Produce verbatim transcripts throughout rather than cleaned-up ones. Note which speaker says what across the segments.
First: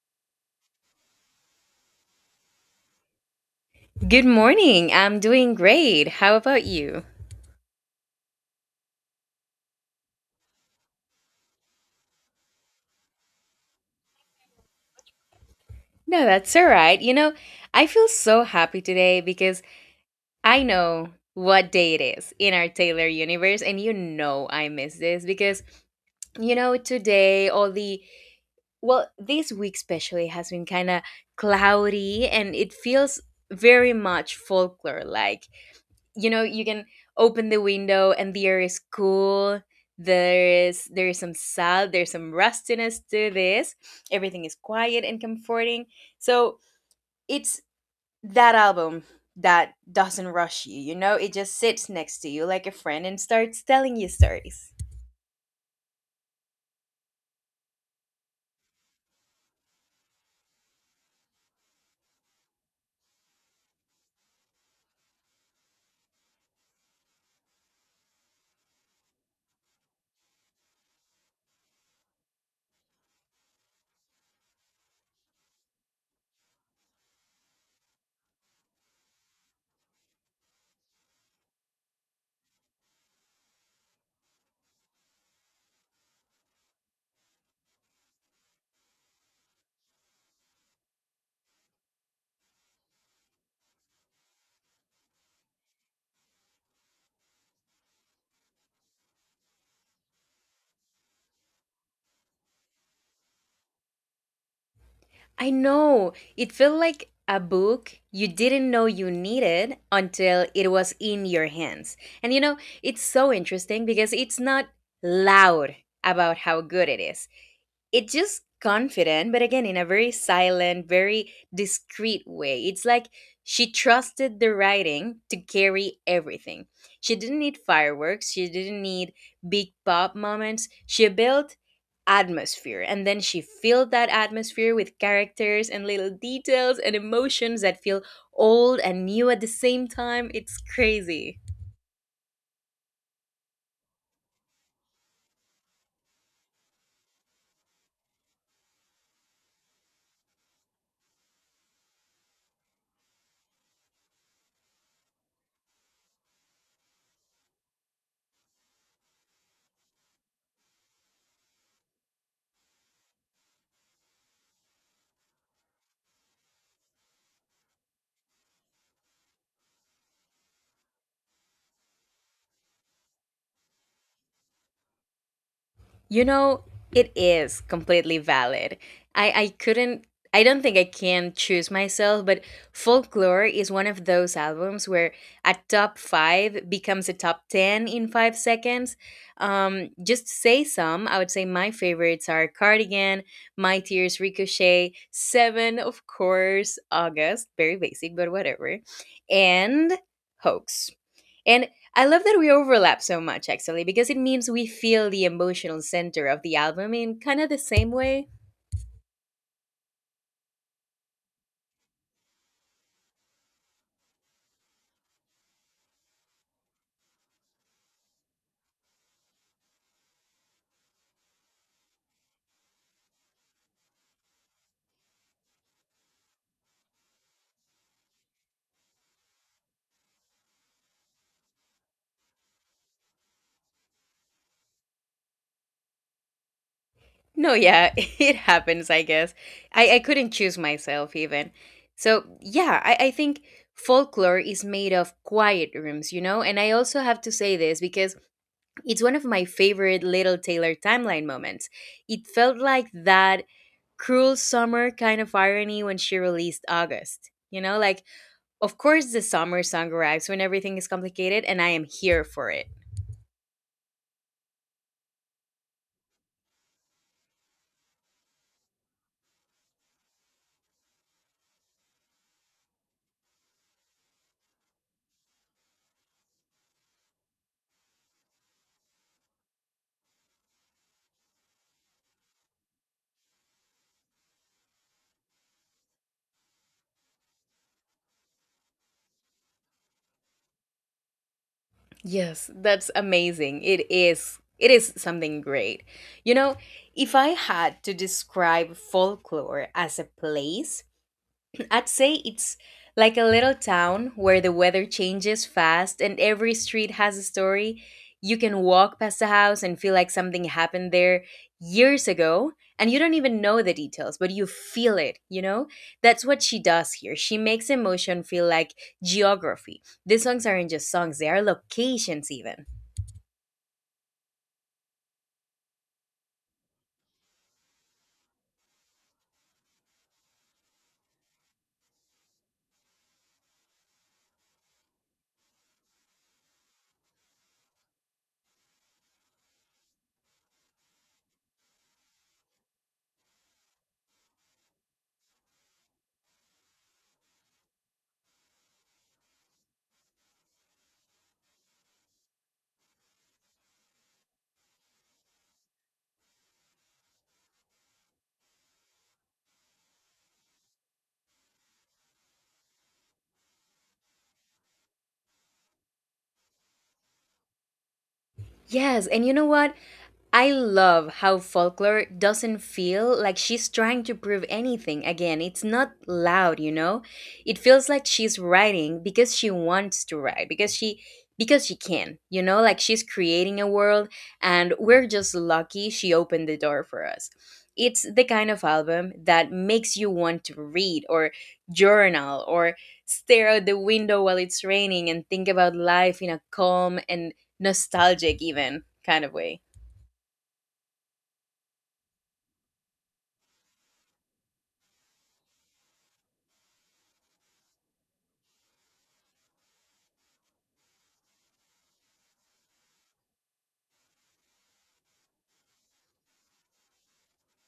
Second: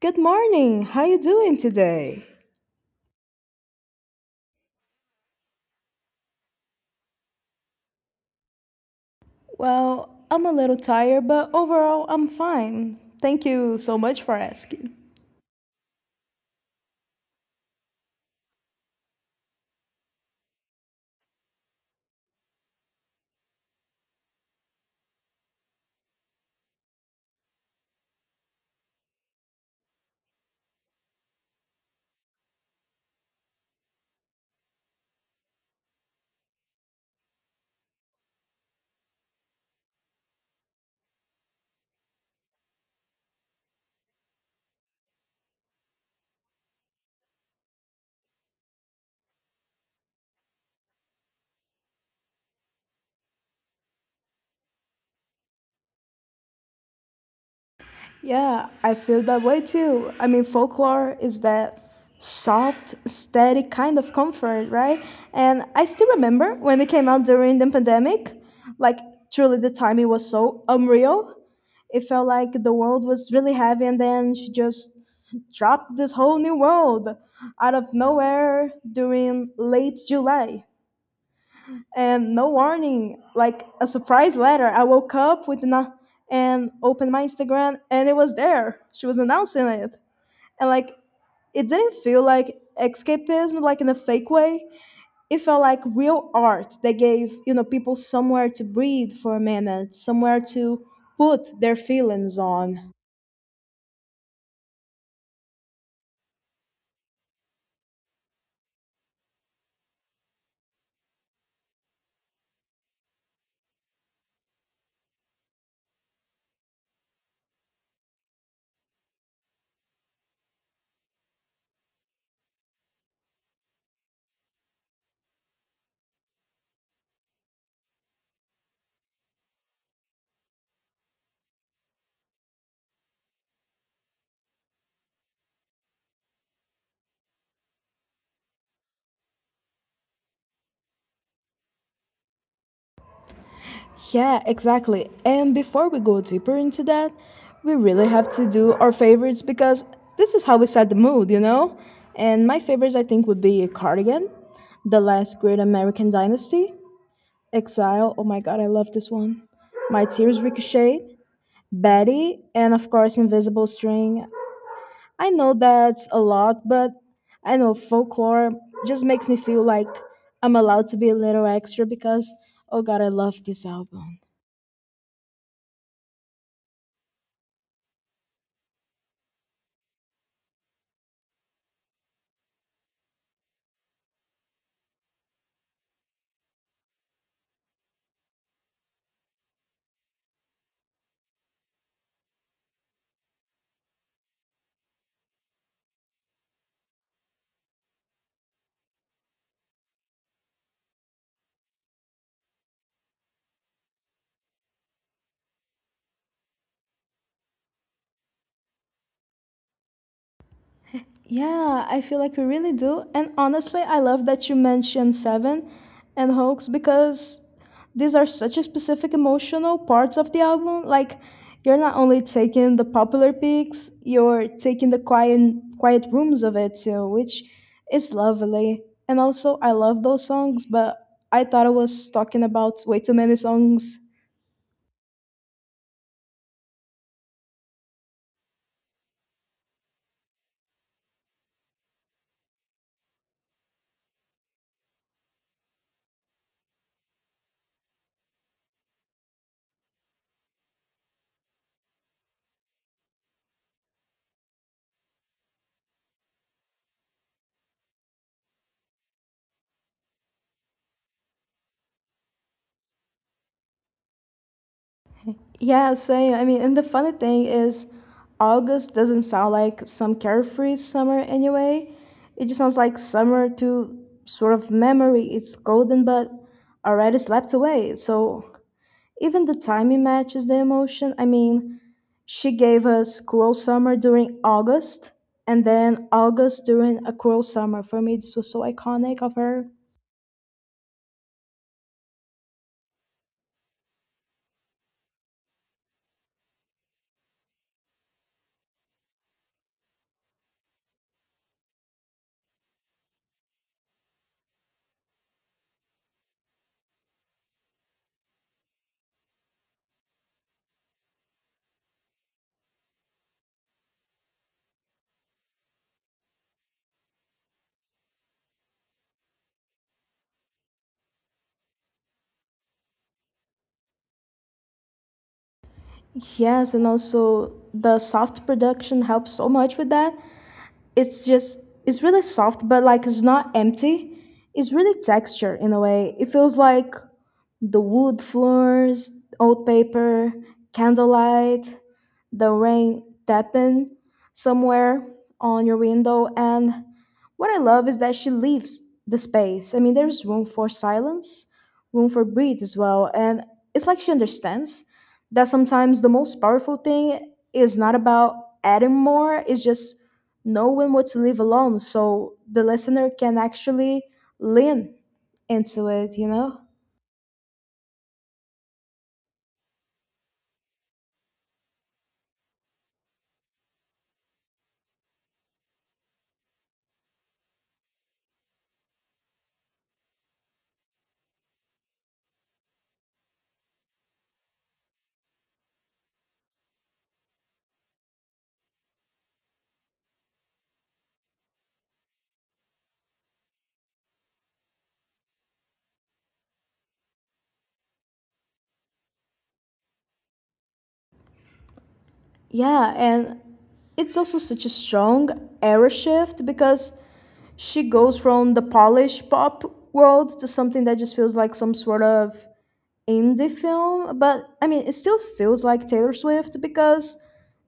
Speaker 1: Good morning. How you doing today?
Speaker 2: Good morning. I'm doing great. How about you?
Speaker 1: Well, I'm a little tired, but overall I'm fine. Thank you so much for asking.
Speaker 2: No, that's all right. You know, I feel so happy today because I know what day it is in our Taylor universe, and you know I miss this because, you know, today all the well, this week especially has been kind of cloudy and it feels very much folklore like. You know you can open the window and the air is cool, there is there is some salt, there's some rustiness to this, everything is quiet and comforting, so it's that album that doesn't rush you, you know, it just sits next to you like a friend and starts telling you stories.
Speaker 1: Yeah, I feel that way too. I mean, folklore is that soft, steady kind of comfort, right? And I still remember when it came out during the pandemic, like truly the timing was so unreal. It felt like the world was really heavy, and then she just dropped this whole new world out of nowhere during late July and no warning, like a surprise letter. I woke up with not and opened my Instagram and it was there. She was announcing it. And like it didn't feel like escapism like in a fake way. It felt like real art that gave, you know, people somewhere to breathe for a minute, somewhere to put their feelings on.
Speaker 2: I know it felt like a book you didn't know you needed until it was in your hands. And you know, it's so interesting because it's not loud about how good it is. It's just confident, but again, in a very silent, very discreet way. It's like she trusted the writing to carry everything. She didn't need fireworks, she didn't need big pop moments. She built atmosphere and then she filled that atmosphere with characters and little details and emotions that feel old and new at the same time. It's crazy.
Speaker 1: Yeah, exactly. And before we go deeper into that, we really have to do our favorites because this is how we set the mood, you know? And my favorites, I think, would be Cardigan, The Last Great American Dynasty, Exile, oh my god, I love this one. My Tears Ricochet, Betty, and of course, Invisible String. I know that's a lot, but I know folklore just makes me feel like I'm allowed to be a little extra because, oh god, I love this album.
Speaker 2: You know, it is completely valid. I, I couldn't, I don't think I can choose myself, but Folklore is one of those albums where a top five becomes a top ten in five seconds. Um, just to say some, I would say my favorites are Cardigan, My Tears Ricochet, Seven, of course, August, very basic, but whatever, and Hoax. And I love that we overlap so much, actually, because it means we feel the emotional center of the album in kind of the same way.
Speaker 1: Yeah, I feel like we really do. And honestly, I love that you mentioned Seven and Hoax because these are such a specific emotional parts of the album. Like you're not only taking the popular peaks, you're taking the quiet quiet rooms of it too, which is lovely. And also I love those songs, but I thought I was talking about way too many songs.
Speaker 2: No, yeah, it happens, I guess. I, I couldn't choose myself, even. So, yeah, I, I think folklore is made of quiet rooms, you know? And I also have to say this because it's one of my favorite Little Taylor timeline moments. It felt like that cruel summer kind of irony when she released August. You know, like of course, the summer song arrives when everything is complicated, and I am here for it.
Speaker 1: Yeah, same. I mean, and the funny thing is, August doesn't sound like some carefree summer anyway. It just sounds like summer to sort of memory. It's golden, but already slept away. So even the timing matches the emotion. I mean, she gave us cruel summer during August, and then August during a cruel summer. For me, this was so iconic of her.
Speaker 2: Yes, that's amazing. It is. It is something great. You know, if I had to describe folklore as a place, I'd say it's like a little town where the weather changes fast and every street has a story. You can walk past a house and feel like something happened there years ago, and you don't even know the details, but you feel it, you know? That's what she does here. She makes emotion feel like geography. These songs aren't just songs, they are locations, even.
Speaker 1: Yes, and also the soft production helps so much with that. It's just it's really soft but like it's not empty, it's really textured in a way. It feels like the wood floors, old paper, candlelight, the rain tapping somewhere on your window. And what I love is that she leaves the space. I mean, there's room for silence, room for breathe as well. And it's like she understands that sometimes the most powerful thing is not about adding more, it's just knowing what to leave alone so the listener can actually lean into it, you know?
Speaker 2: Yes, and you know what? I love how folklore doesn't feel like she's trying to prove anything. Again, it's not loud, you know? It feels like she's writing because she wants to write, because she because she can, you know, like she's creating a world and we're just lucky she opened the door for us. It's the kind of album that makes you want to read or journal or stare out the window while it's raining and think about life in a calm and nostalgic even kind of way.
Speaker 1: Yeah, and it's also such a strong era shift because she goes from the Polish pop world to something that just feels like some sort of indie film. But I mean, it still feels like Taylor Swift because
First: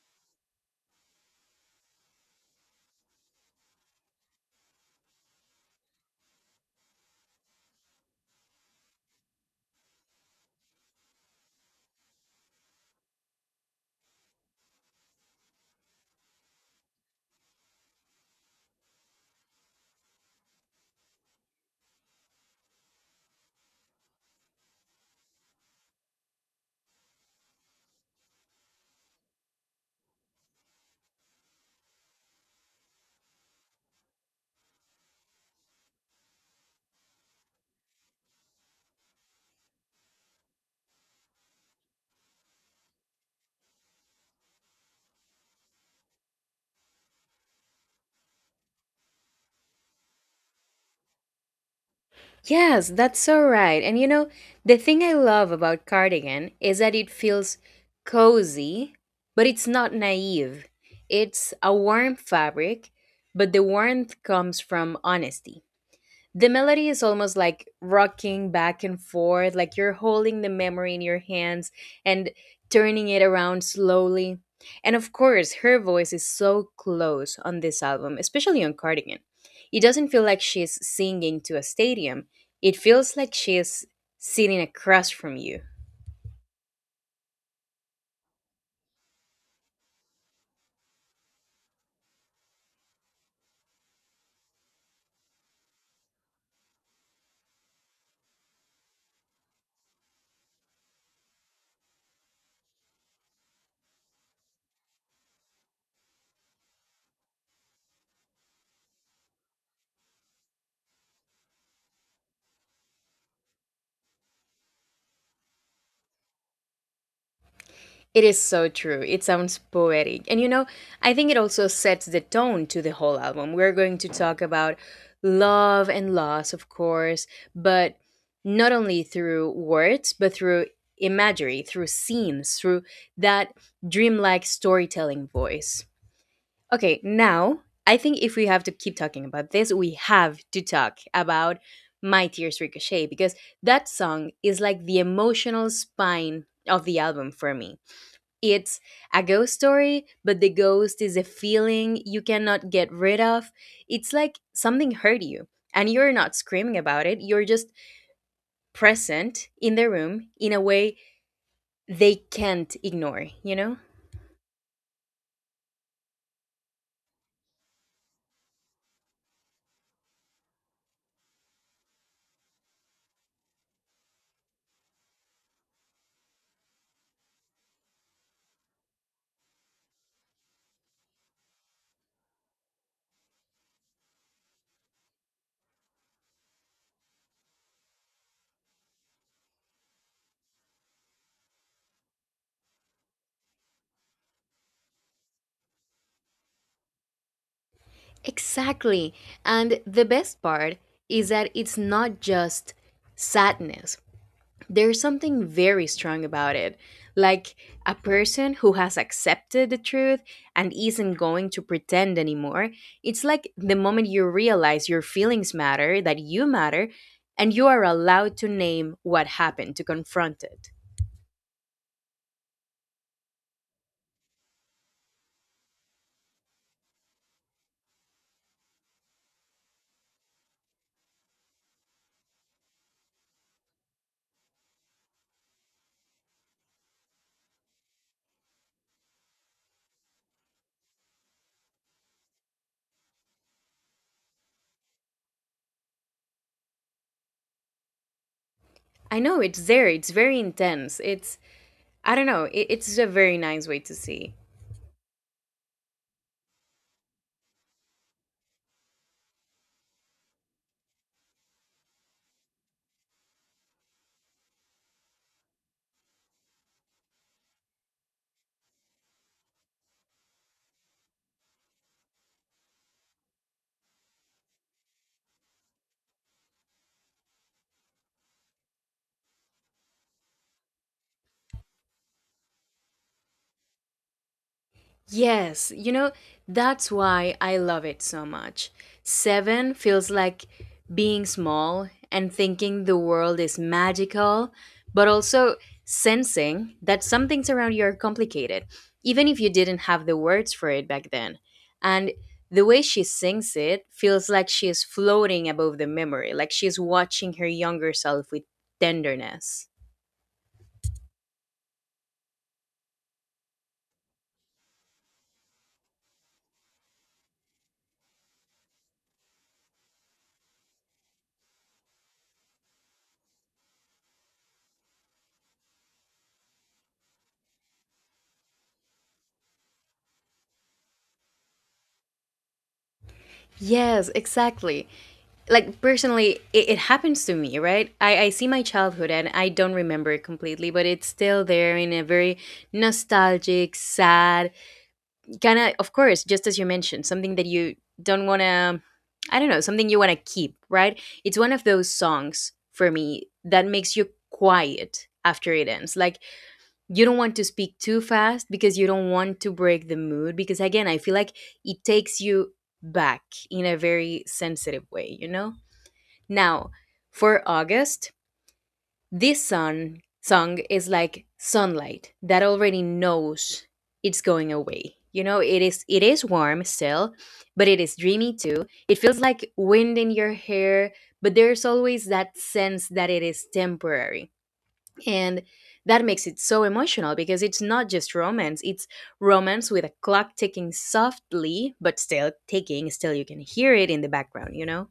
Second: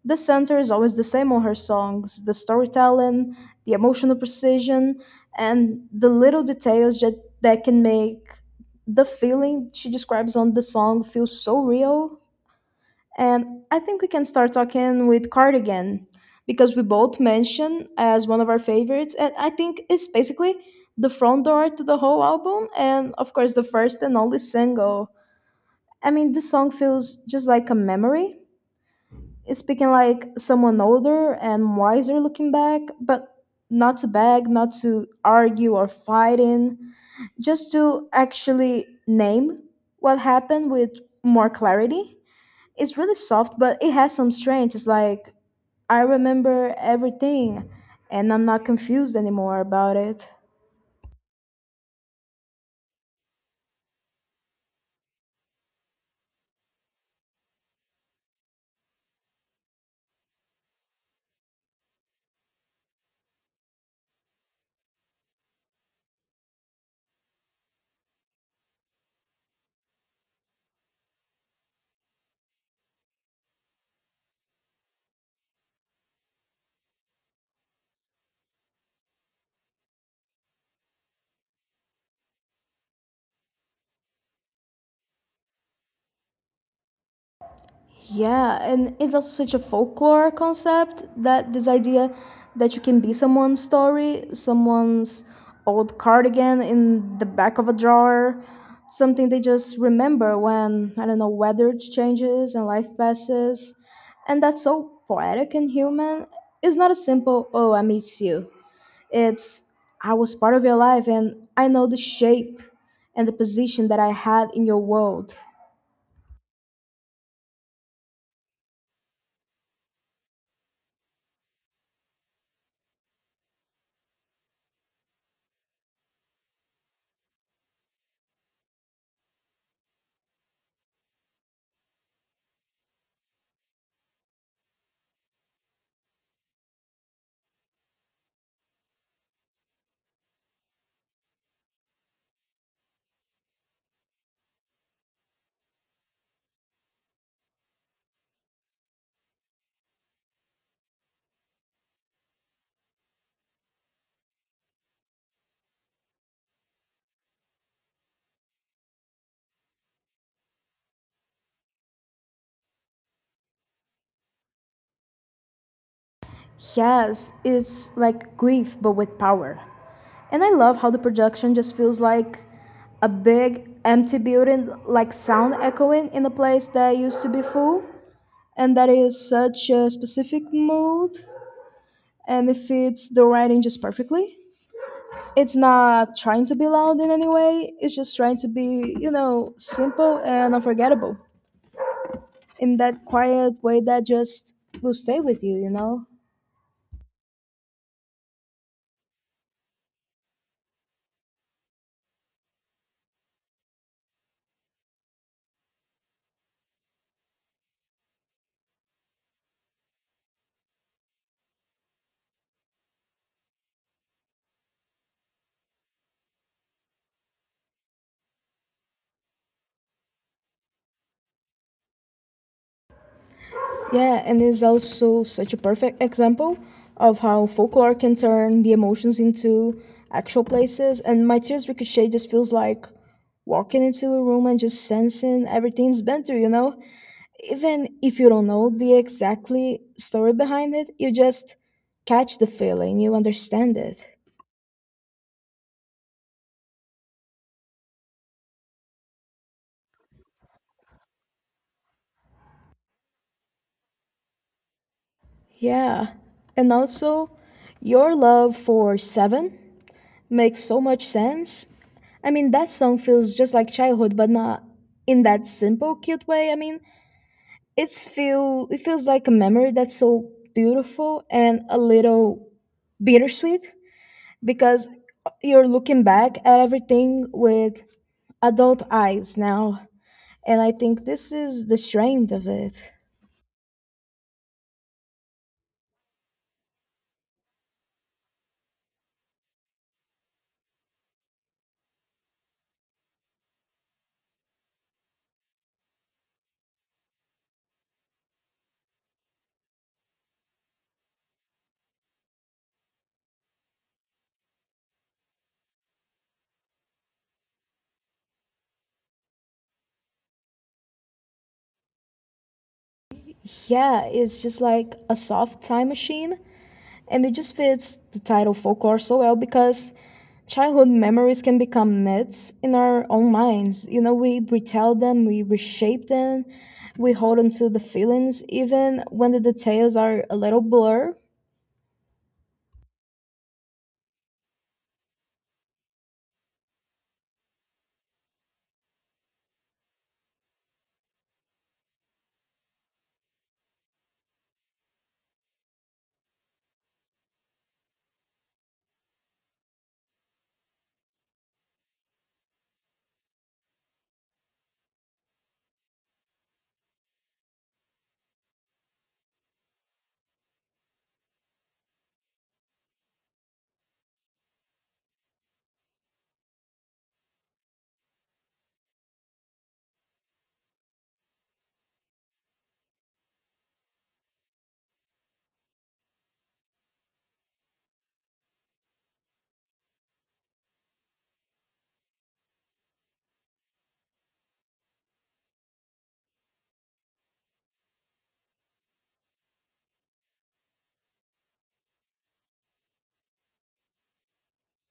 Speaker 1: the center is always the same on her songs, the storytelling, the emotional precision, and the little details that, that can make the feeling she describes on the song feel so real. And I think we can start talking with Cardigan because we both mentioned as one of our favorites, and I think it's basically the front door to the whole album, and of course the first and only single. I mean, this song feels just like a memory. It's speaking like someone older and wiser looking back, but not to beg, not to argue or fight in, just to actually name what happened with more clarity. It's really soft, but it has some strength. It's like I remember everything and I'm not confused anymore about it.
Speaker 2: Yes, that's so right. And you know, the thing I love about Cardigan is that it feels cozy, but it's not naive. It's a warm fabric, but the warmth comes from honesty. The melody is almost like rocking back and forth, like you're holding the memory in your hands and turning it around slowly. And of course, her voice is so close on this album, especially on Cardigan. It doesn't feel like she's singing to a stadium, it feels like she's sitting across from you.
Speaker 1: Yeah, and it's also such a folklore concept, that this idea that you can be someone's story, someone's old cardigan in the back of a drawer, something they just remember when, I don't know, weather changes and life passes. And that's so poetic and human. It's not a simple, oh, I miss you. It's, I was part of your life and I know the shape and the position that I had in your world.
Speaker 2: It is so true. It sounds poetic. And you know, I think it also sets the tone to the whole album. We're going to talk about love and loss, of course, but not only through words, but through imagery, through scenes, through that dreamlike storytelling voice. Okay, now I think if we have to keep talking about this, we have to talk about My Tears Ricochet because that song is like the emotional spine of the album for me. It's a ghost story, but the ghost is a feeling you cannot get rid of. It's like something hurt you, and you're not screaming about it. You're just present in the room in a way they can't ignore, you know?
Speaker 1: Yes, it's like grief, but with power. And I love how the production just feels like a big, empty building, like sound echoing in a place that used to be full. And that is such a specific mood, and it fits the writing just perfectly. It's not trying to be loud in any way, it's just trying to be, you know, simple and unforgettable, in that quiet way that just will stay with you, you know?
Speaker 2: Exactly. And the best part is that it's not just sadness, there's something very strong about it. Like a person who has accepted the truth and isn't going to pretend anymore. It's like the moment you realize your feelings matter, that you matter, and you are allowed to name what happened, to confront it.
Speaker 1: Yeah, and it's also such a perfect example of how folklore can turn the emotions into actual places. And My Tears Ricochet just feels like walking into a room and just sensing everything's been through, you know? Even if you don't know the exactly story behind it, you just catch the feeling, you understand it.
Speaker 2: I know it's there, it's very intense. It's, I don't know, it, it's a very nice way to see.
Speaker 1: Yeah. And also, your love for Seven makes so much sense. I mean, that song feels just like childhood, but not in that simple, cute way. I mean, it's feel it feels like a memory that's so beautiful and a little bittersweet, because you're looking back at everything with adult eyes now, and I think this is the strength of it.
Speaker 2: Yes, you know, that's why I love it so much. Seven feels like being small and thinking the world is magical, but also sensing that some things around you are complicated, even if you didn't have the words for it back then. And the way she sings it feels like she is floating above the memory, like she is watching her younger self with tenderness.
Speaker 1: Yeah, it's just like a soft time machine. And it just fits the title folklore so well because childhood memories can become myths in our own minds. You know, we retell them, we reshape them, we hold on to the feelings even when the details are a little blur.
Speaker 2: Yes, exactly. Like personally it, it happens to me, right, I, I see my childhood and I don't remember it completely but it's still there in a very nostalgic sad kind of of course, just as you mentioned, something that you don't want to, I don't know, something you want to keep, right? It's one of those songs for me that makes you quiet after it ends, like you don't want to speak too fast because you don't want to break the mood, because again I feel like it takes you back in a very sensitive way, you know? Now, for August, this sun song is like sunlight that already knows it's going away. You know, it is it is warm still, but it is dreamy too. It feels like wind in your hair, but there's always that sense that it is temporary. And that makes it so emotional because it's not just romance, it's romance with a clock ticking softly, but still ticking, still you can hear it in the background, you know?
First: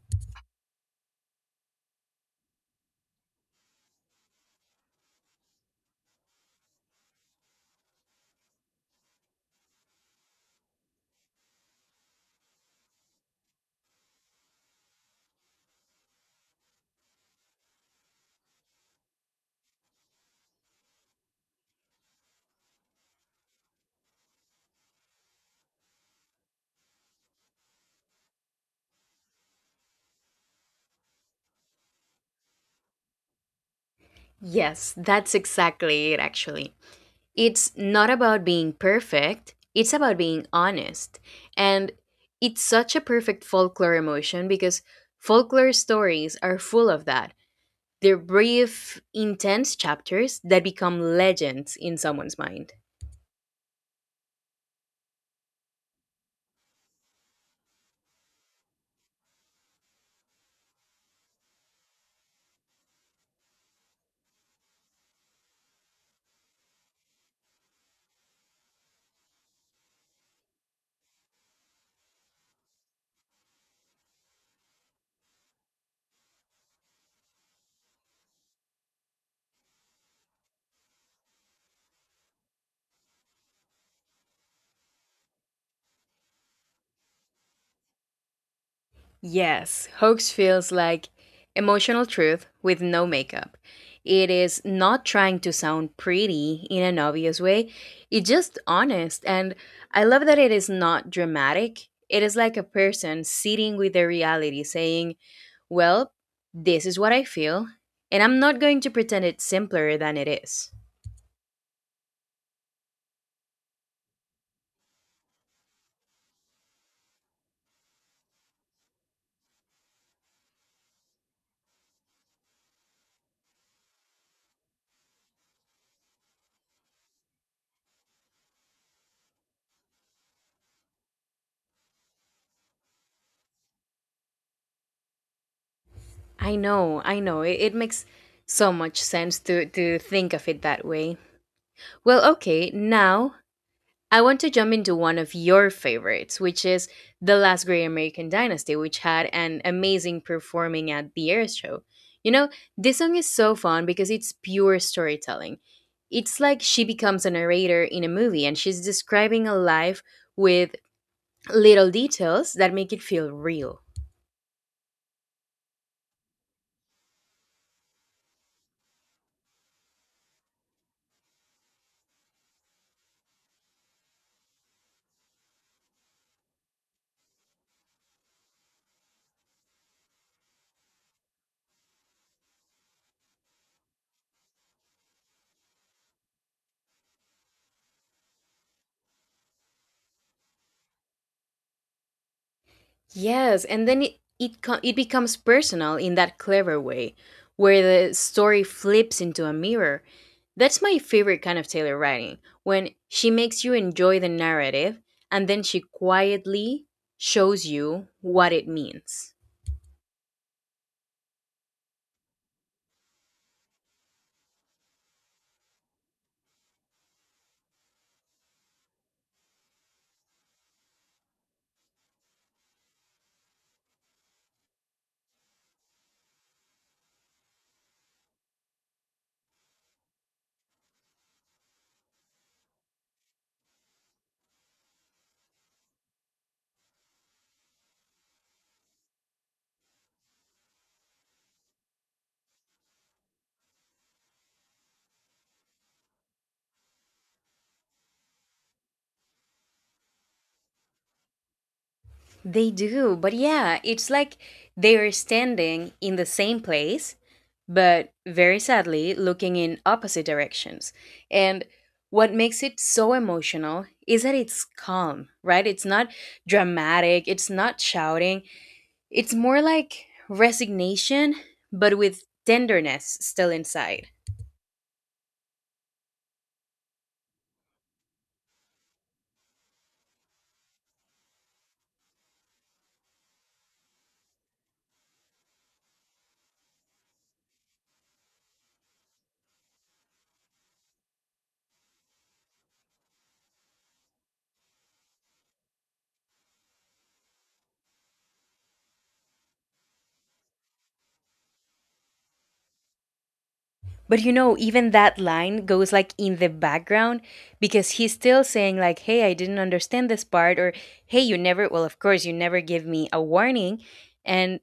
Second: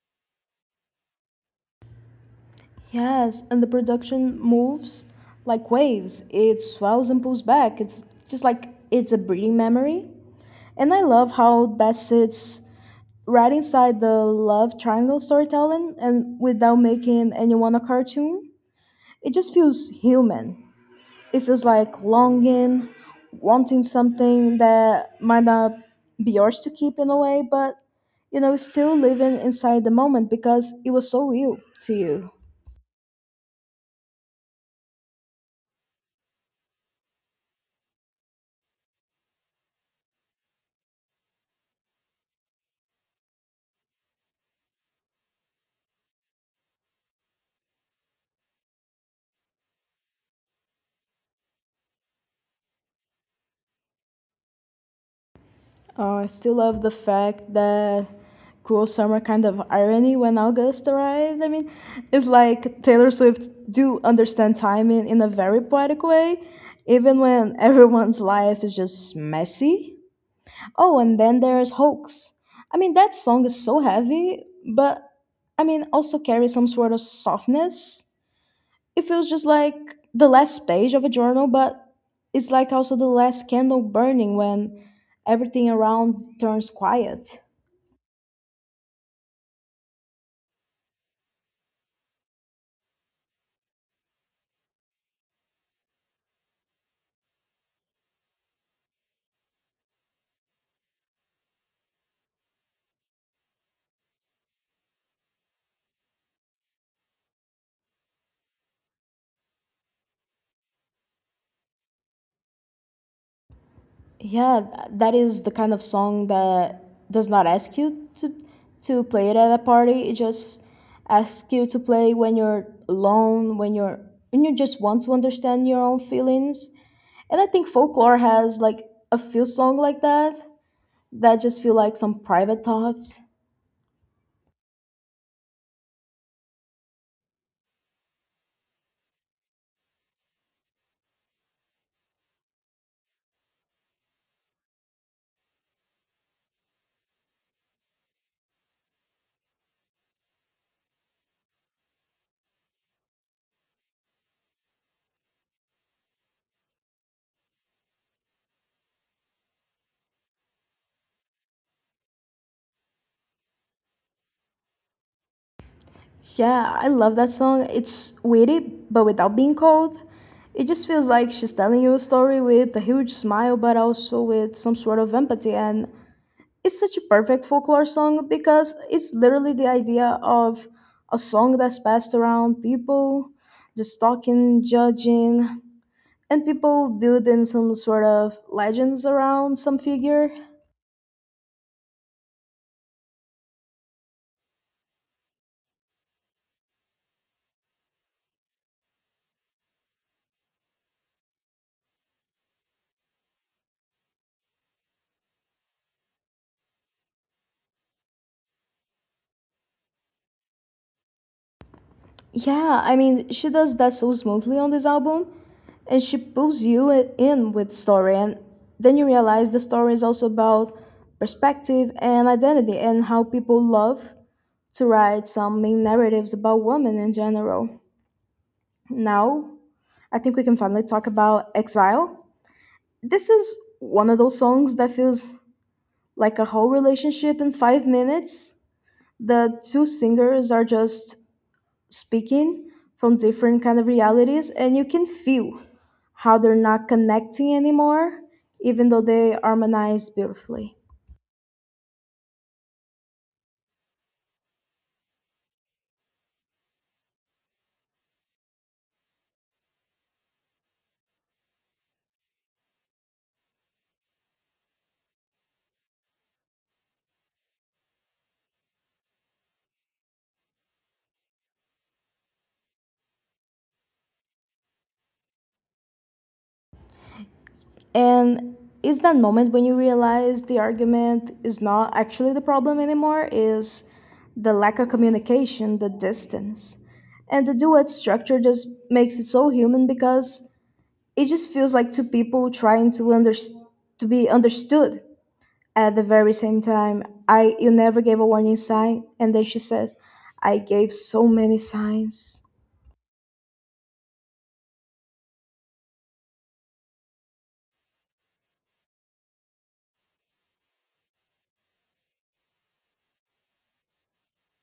Speaker 1: Yes, and the production moves like waves. It swells and pulls back. It's just like it's a breeding memory. And I love how that sits right inside the love triangle storytelling and without making anyone a cartoon. It just feels human. It feels like longing, wanting something that might not be yours to keep in a way, but you know, still living inside the moment because it was so real to you.
Speaker 2: Yes, that's exactly it, actually. It's not about being perfect, it's about being honest. And it's such a perfect folklore emotion because folklore stories are full of that. They're brief, intense chapters that become legends in someone's mind.
Speaker 1: Uh, I still love the fact that cool summer kind of irony when August arrived. I mean, it's like Taylor Swift do understand time in, in a very poetic way, even when everyone's life is just messy. Oh, and then there's Hoax. I mean, that song is so heavy, but I mean, also carries some sort of softness. It feels just like the last page of a journal, but it's like also the last candle burning when everything around turns quiet.
Speaker 2: Yes, hoax feels like emotional truth with no makeup. It is not trying to sound pretty in an obvious way, it's just honest. And I love that it is not dramatic. It is like a person sitting with their reality saying, "Well, this is what I feel, and I'm not going to pretend it's simpler than it is."
Speaker 1: Yeah, th- that is the kind of song that does not ask you to to play it at a party. It just asks you to play when you're alone, when you're when you just want to understand your own feelings. And I think folklore has like a few song like that that just feel like some private thoughts.
Speaker 2: I know, I know. It, it makes so much sense to, to think of it that way. Well, okay, now I want to jump into one of your favorites, which is The Last Great American Dynasty, which had an amazing performing at the air show. You know, this song is so fun because it's pure storytelling. It's like she becomes a narrator in a movie and she's describing a life with little details that make it feel real.
Speaker 1: Yeah, I love that song. It's witty but without being cold. It just feels like she's telling you a story with a huge smile but also with some sort of empathy, and it's such a perfect folklore song because it's literally the idea of a song that's passed around people just talking, judging, and people building some sort of legends around some figure.
Speaker 2: Yes, and then it it, co- it becomes personal in that clever way, where the story flips into a mirror. That's my favorite kind of Taylor writing, when she makes you enjoy the narrative and then she quietly shows you what it means.
Speaker 1: Yeah, I mean, she does that so smoothly on this album, and she pulls you i- in with story, and then you realize the story is also about perspective and identity, and how people love to write some main narratives about women in general. Now, I think we can finally talk about Exile. This is one of those songs that feels like a whole relationship in five minutes. The two singers are just speaking from different kind of realities and you can feel how they're not connecting anymore even though they harmonize beautifully.
Speaker 2: They do, but yeah, it's like they're standing in the same place, but very sadly looking in opposite directions. And what makes it so emotional is that it's calm, right? It's not dramatic, it's not shouting. It's more like resignation, but with tenderness still inside.
Speaker 1: And it's that moment when you realize the argument is not actually the problem anymore is the lack of communication, the distance, and the duet structure just makes it so human because it just feels like two people trying to under- to be understood. At the very same time, I you never gave a warning sign, and then she says, I gave so many signs.
Speaker 2: But you know, even that line goes like in the background because he's still saying like, "Hey, I didn't understand this part," or "Hey, you never." Well, of course, you never give me a warning, and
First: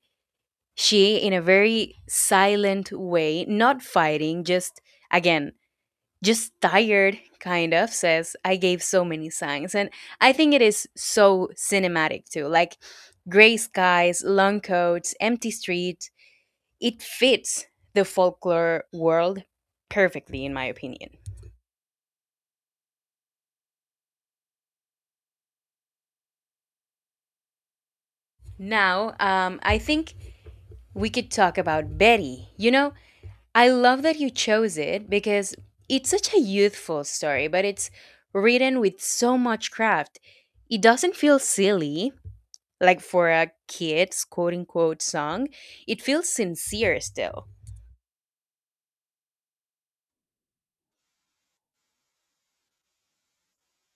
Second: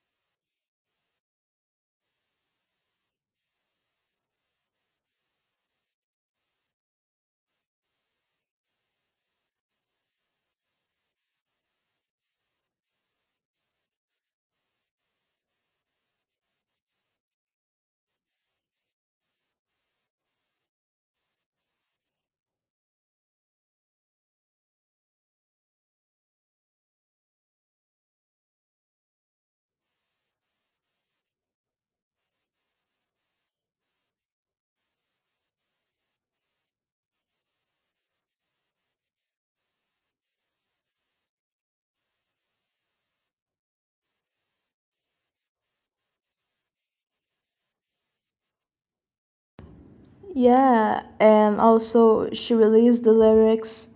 Speaker 2: she, in a very silent way, not fighting, just again, just tired, kind of says, "I gave so many signs," and I think it is so cinematic too, like gray skies, long coats, empty streets. It fits the folklore world perfectly, in my opinion. Now, um, I think we could talk about Betty. You know, I love that you chose it because it's such a youthful story, but it's written with so much craft. It doesn't feel silly, like for a kid's quote unquote song, it feels sincere still.
Speaker 1: Yeah, and also she released the lyrics,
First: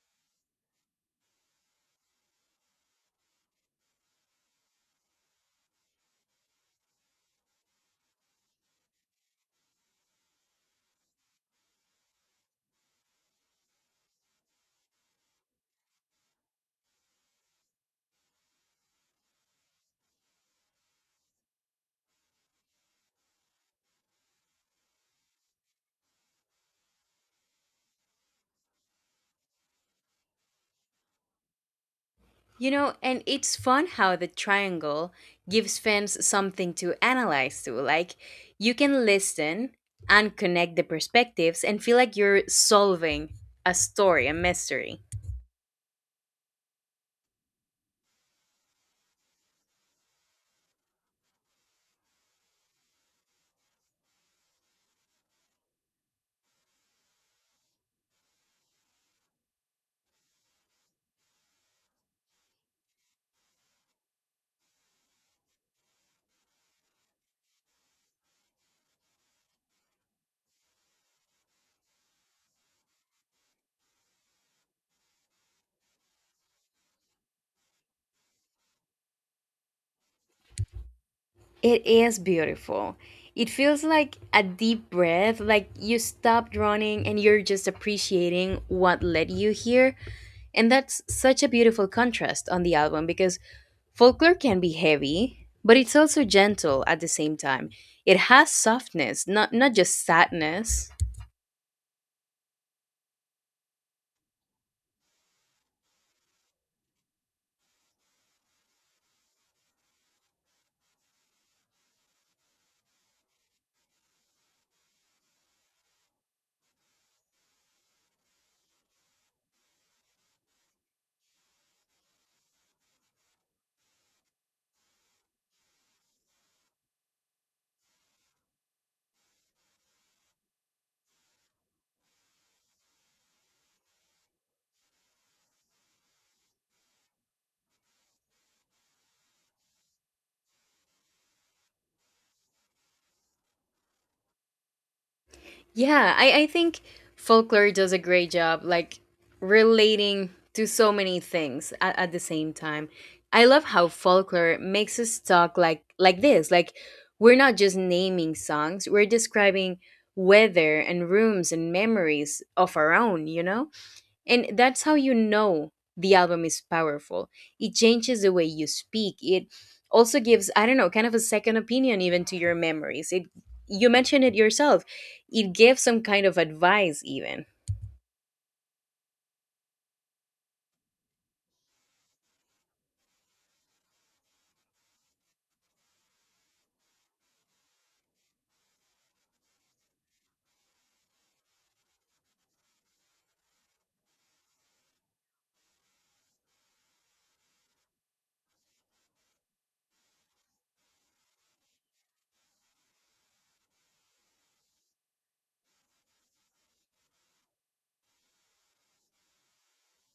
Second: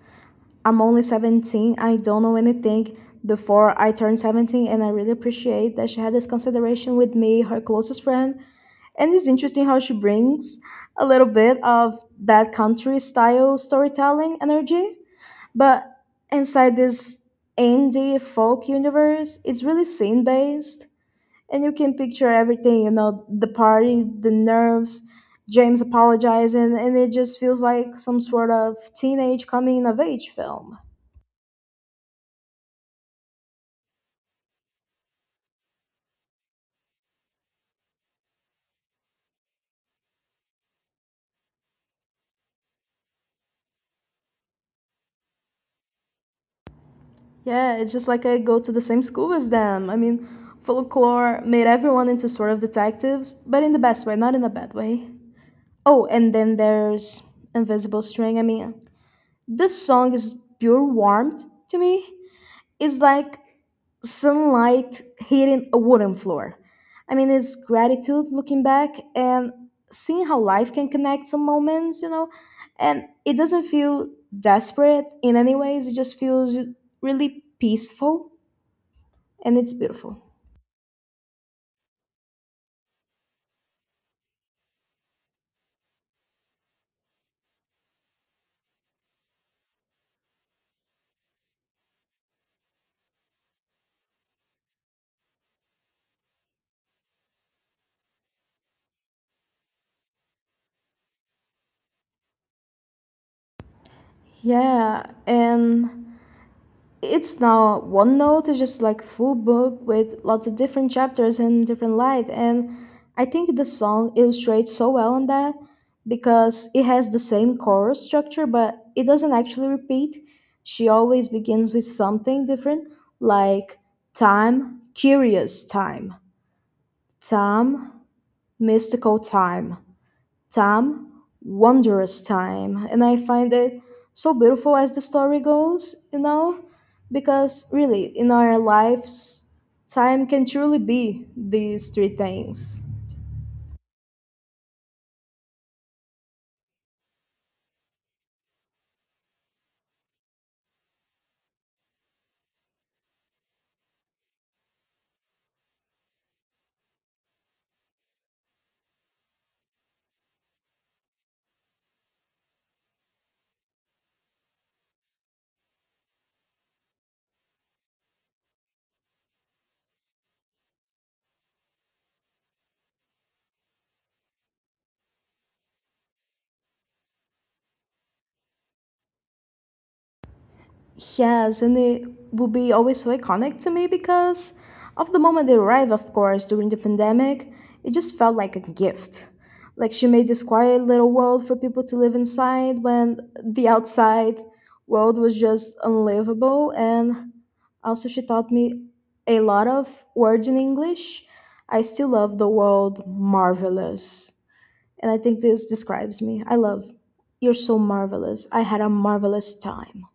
Speaker 1: I'm only seventeen, I don't know anything before I turned seventeen, and I really appreciate that she had this consideration with me, her closest friend. And it's interesting how she brings a little bit of that country style storytelling energy. But inside this indie folk universe, it's really scene based, and you can picture everything, you know, the party, the nerves, James apologizing, and it just feels like some sort of teenage coming of age film.
Speaker 2: You know, and it's fun how the triangle gives fans something to analyze to. Like, you can listen and connect the perspectives and feel like you're solving a story, a mystery.
Speaker 1: Yeah, it's just like I go to the same school as them. I mean, folklore made everyone into sort of detectives, but in the best way, not in a bad way. Oh, and then there's Invisible String. I mean, this song is pure warmth to me. It's like sunlight hitting a wooden floor. I mean, it's gratitude looking back and seeing how life can connect some moments, you know, and it doesn't feel desperate in any ways. It just feels really peaceful and it's beautiful.
Speaker 2: It is beautiful. It feels like a deep breath, like you stopped running and you're just appreciating what led you here. And that's such a beautiful contrast on the album because folklore can be heavy, but it's also gentle at the same time. It has softness, not not just sadness.
Speaker 1: Yeah, and it's now OneNote is just like full book with lots of different chapters and different light. And I think the song illustrates so well on that because it has the same chorus structure, but it doesn't actually repeat. She always begins with something different, like time, curious time, time, mystical time. Time, wondrous time. And I find it so beautiful as the story goes, you know? Because really, in our lives, time can truly be these three things.
Speaker 2: Yeah, I, I think folklore does a great job like relating to so many things at, at the same time. I love how folklore makes us talk like like this. Like we're not just naming songs, we're describing weather and rooms and memories of our own, you know? And that's how you know the album is powerful. It changes the way you speak. It also gives, I don't know, kind of a second opinion even to your memories. It, you mentioned it yourself. It gives some kind of advice even.
Speaker 1: Yes, and it will be always so iconic to me because of the moment they arrived, of course, during the pandemic, it just felt like a gift. Like she made this quiet little world for people to live inside when the outside world was just unlivable. And also, she taught me a lot of words in English. I still love the word marvelous. And I think this describes me. I love, you're so marvelous. I had a marvelous time.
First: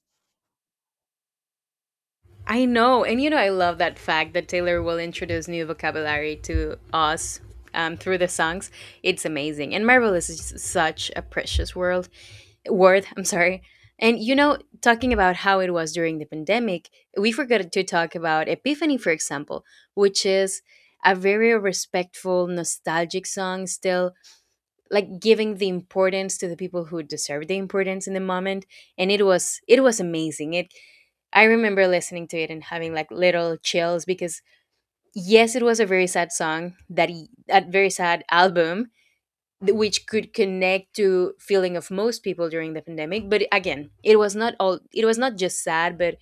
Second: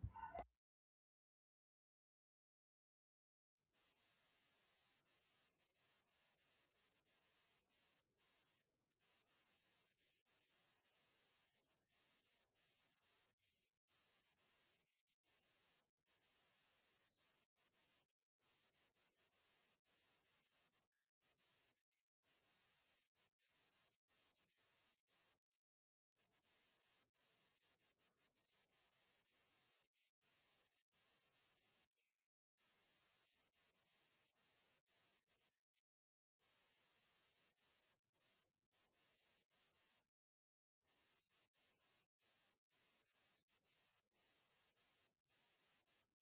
Speaker 2: I know, and you know I love that fact that Taylor will introduce new vocabulary to us, um, through the songs. It's amazing. And Marvelous is such a precious world. Worth, I'm sorry. And you know, talking about how it was during the pandemic, we forgot to talk about Epiphany, for example, which is a very respectful, nostalgic song, still like giving the importance to the people who deserve the importance in the moment. And it was it was amazing. It, I remember listening to it and having like little chills because yes, it was a very sad song that he, a very sad album th- which could connect to feeling of most people during the pandemic, but again it was not all, it was not just sad, but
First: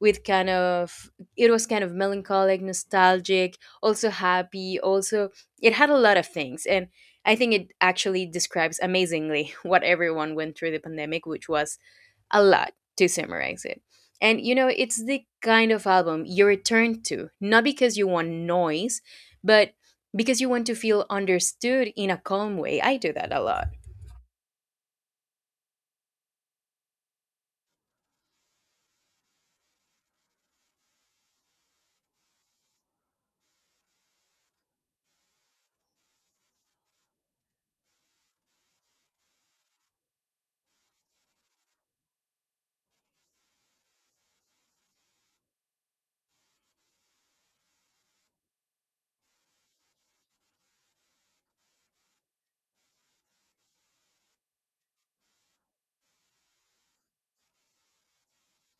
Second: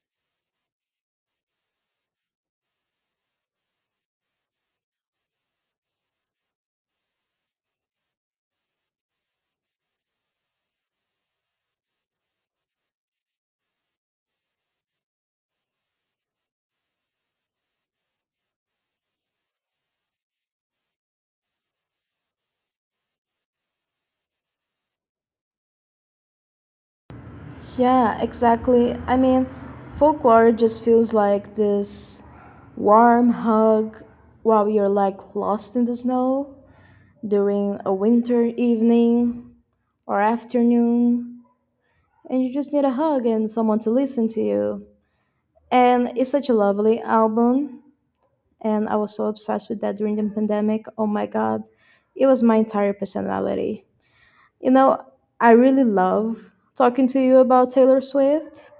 Speaker 2: with kind of, it was kind of melancholic, nostalgic, also happy, also, it had a lot of things, and I think it actually describes amazingly what everyone went through the pandemic, which was a lot to summarize it. And you know, it's the kind of album you return to, not because you want noise, but because you want to feel understood in a calm way. I do that a lot.
Speaker 1: Yeah, exactly. I mean, folklore just feels like this warm hug while you're like lost in the snow during a winter evening or afternoon, and you just need a hug and someone to listen to you. And it's such a lovely album, and I was so obsessed with that during the pandemic. Oh my god, it was my entire personality. You know, I really love talking to you about Taylor Swift.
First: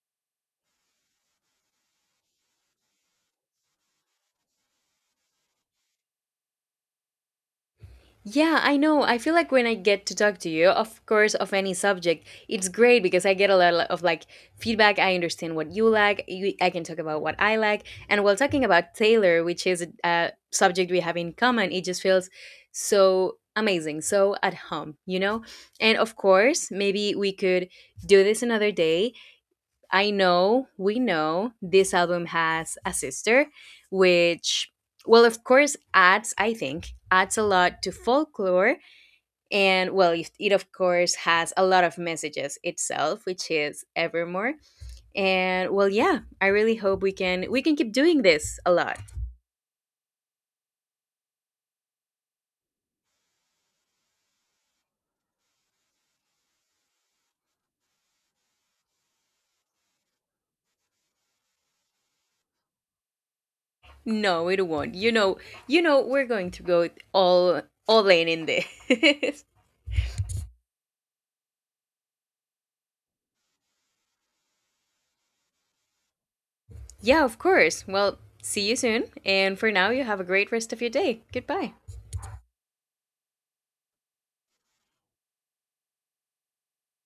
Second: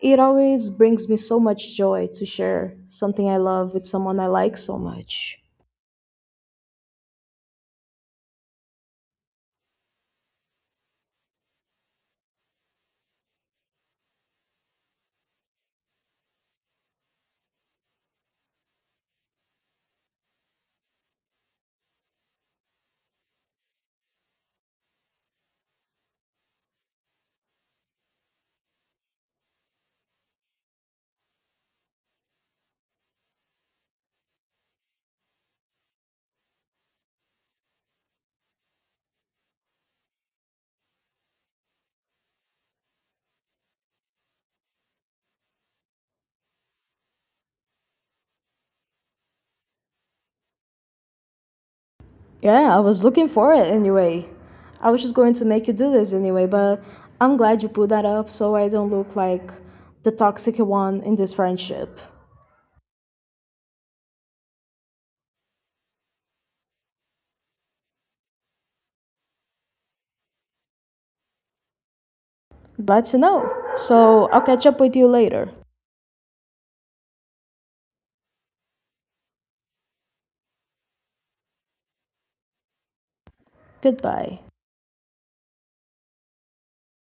Speaker 1: It always brings me so much joy to share something I love with someone I like so much.
Speaker 2: Yeah, I know. I feel like when I get to talk to you, of course, of any subject, it's great because I get a lot of like feedback. I understand what you like. You, I can talk about what I like. And while talking about Taylor, which is a subject we have in common, it just feels so amazing, so at home, you know? And of course, maybe we could do this another day. I know, we know this album has a sister, which, well, of course, adds, I think, adds a lot to folklore. And, well, it, it of course, has a lot of messages itself, which is Evermore. And, well, yeah, I really hope we can, we can keep doing this a lot.
Speaker 1: Yeah, I was looking for it anyway. I was just going to make you do this anyway, but I'm glad you put that up so I don't look like the toxic one in this friendship.
Speaker 2: No, it won't. You know, you know, we're going to go all, all in in this.
Speaker 1: Glad to know. So I'll catch up with you later.
Speaker 2: Yeah, of course. Well, see you soon. And for now, you have a great rest of your day. Goodbye.
Speaker 1: Goodbye.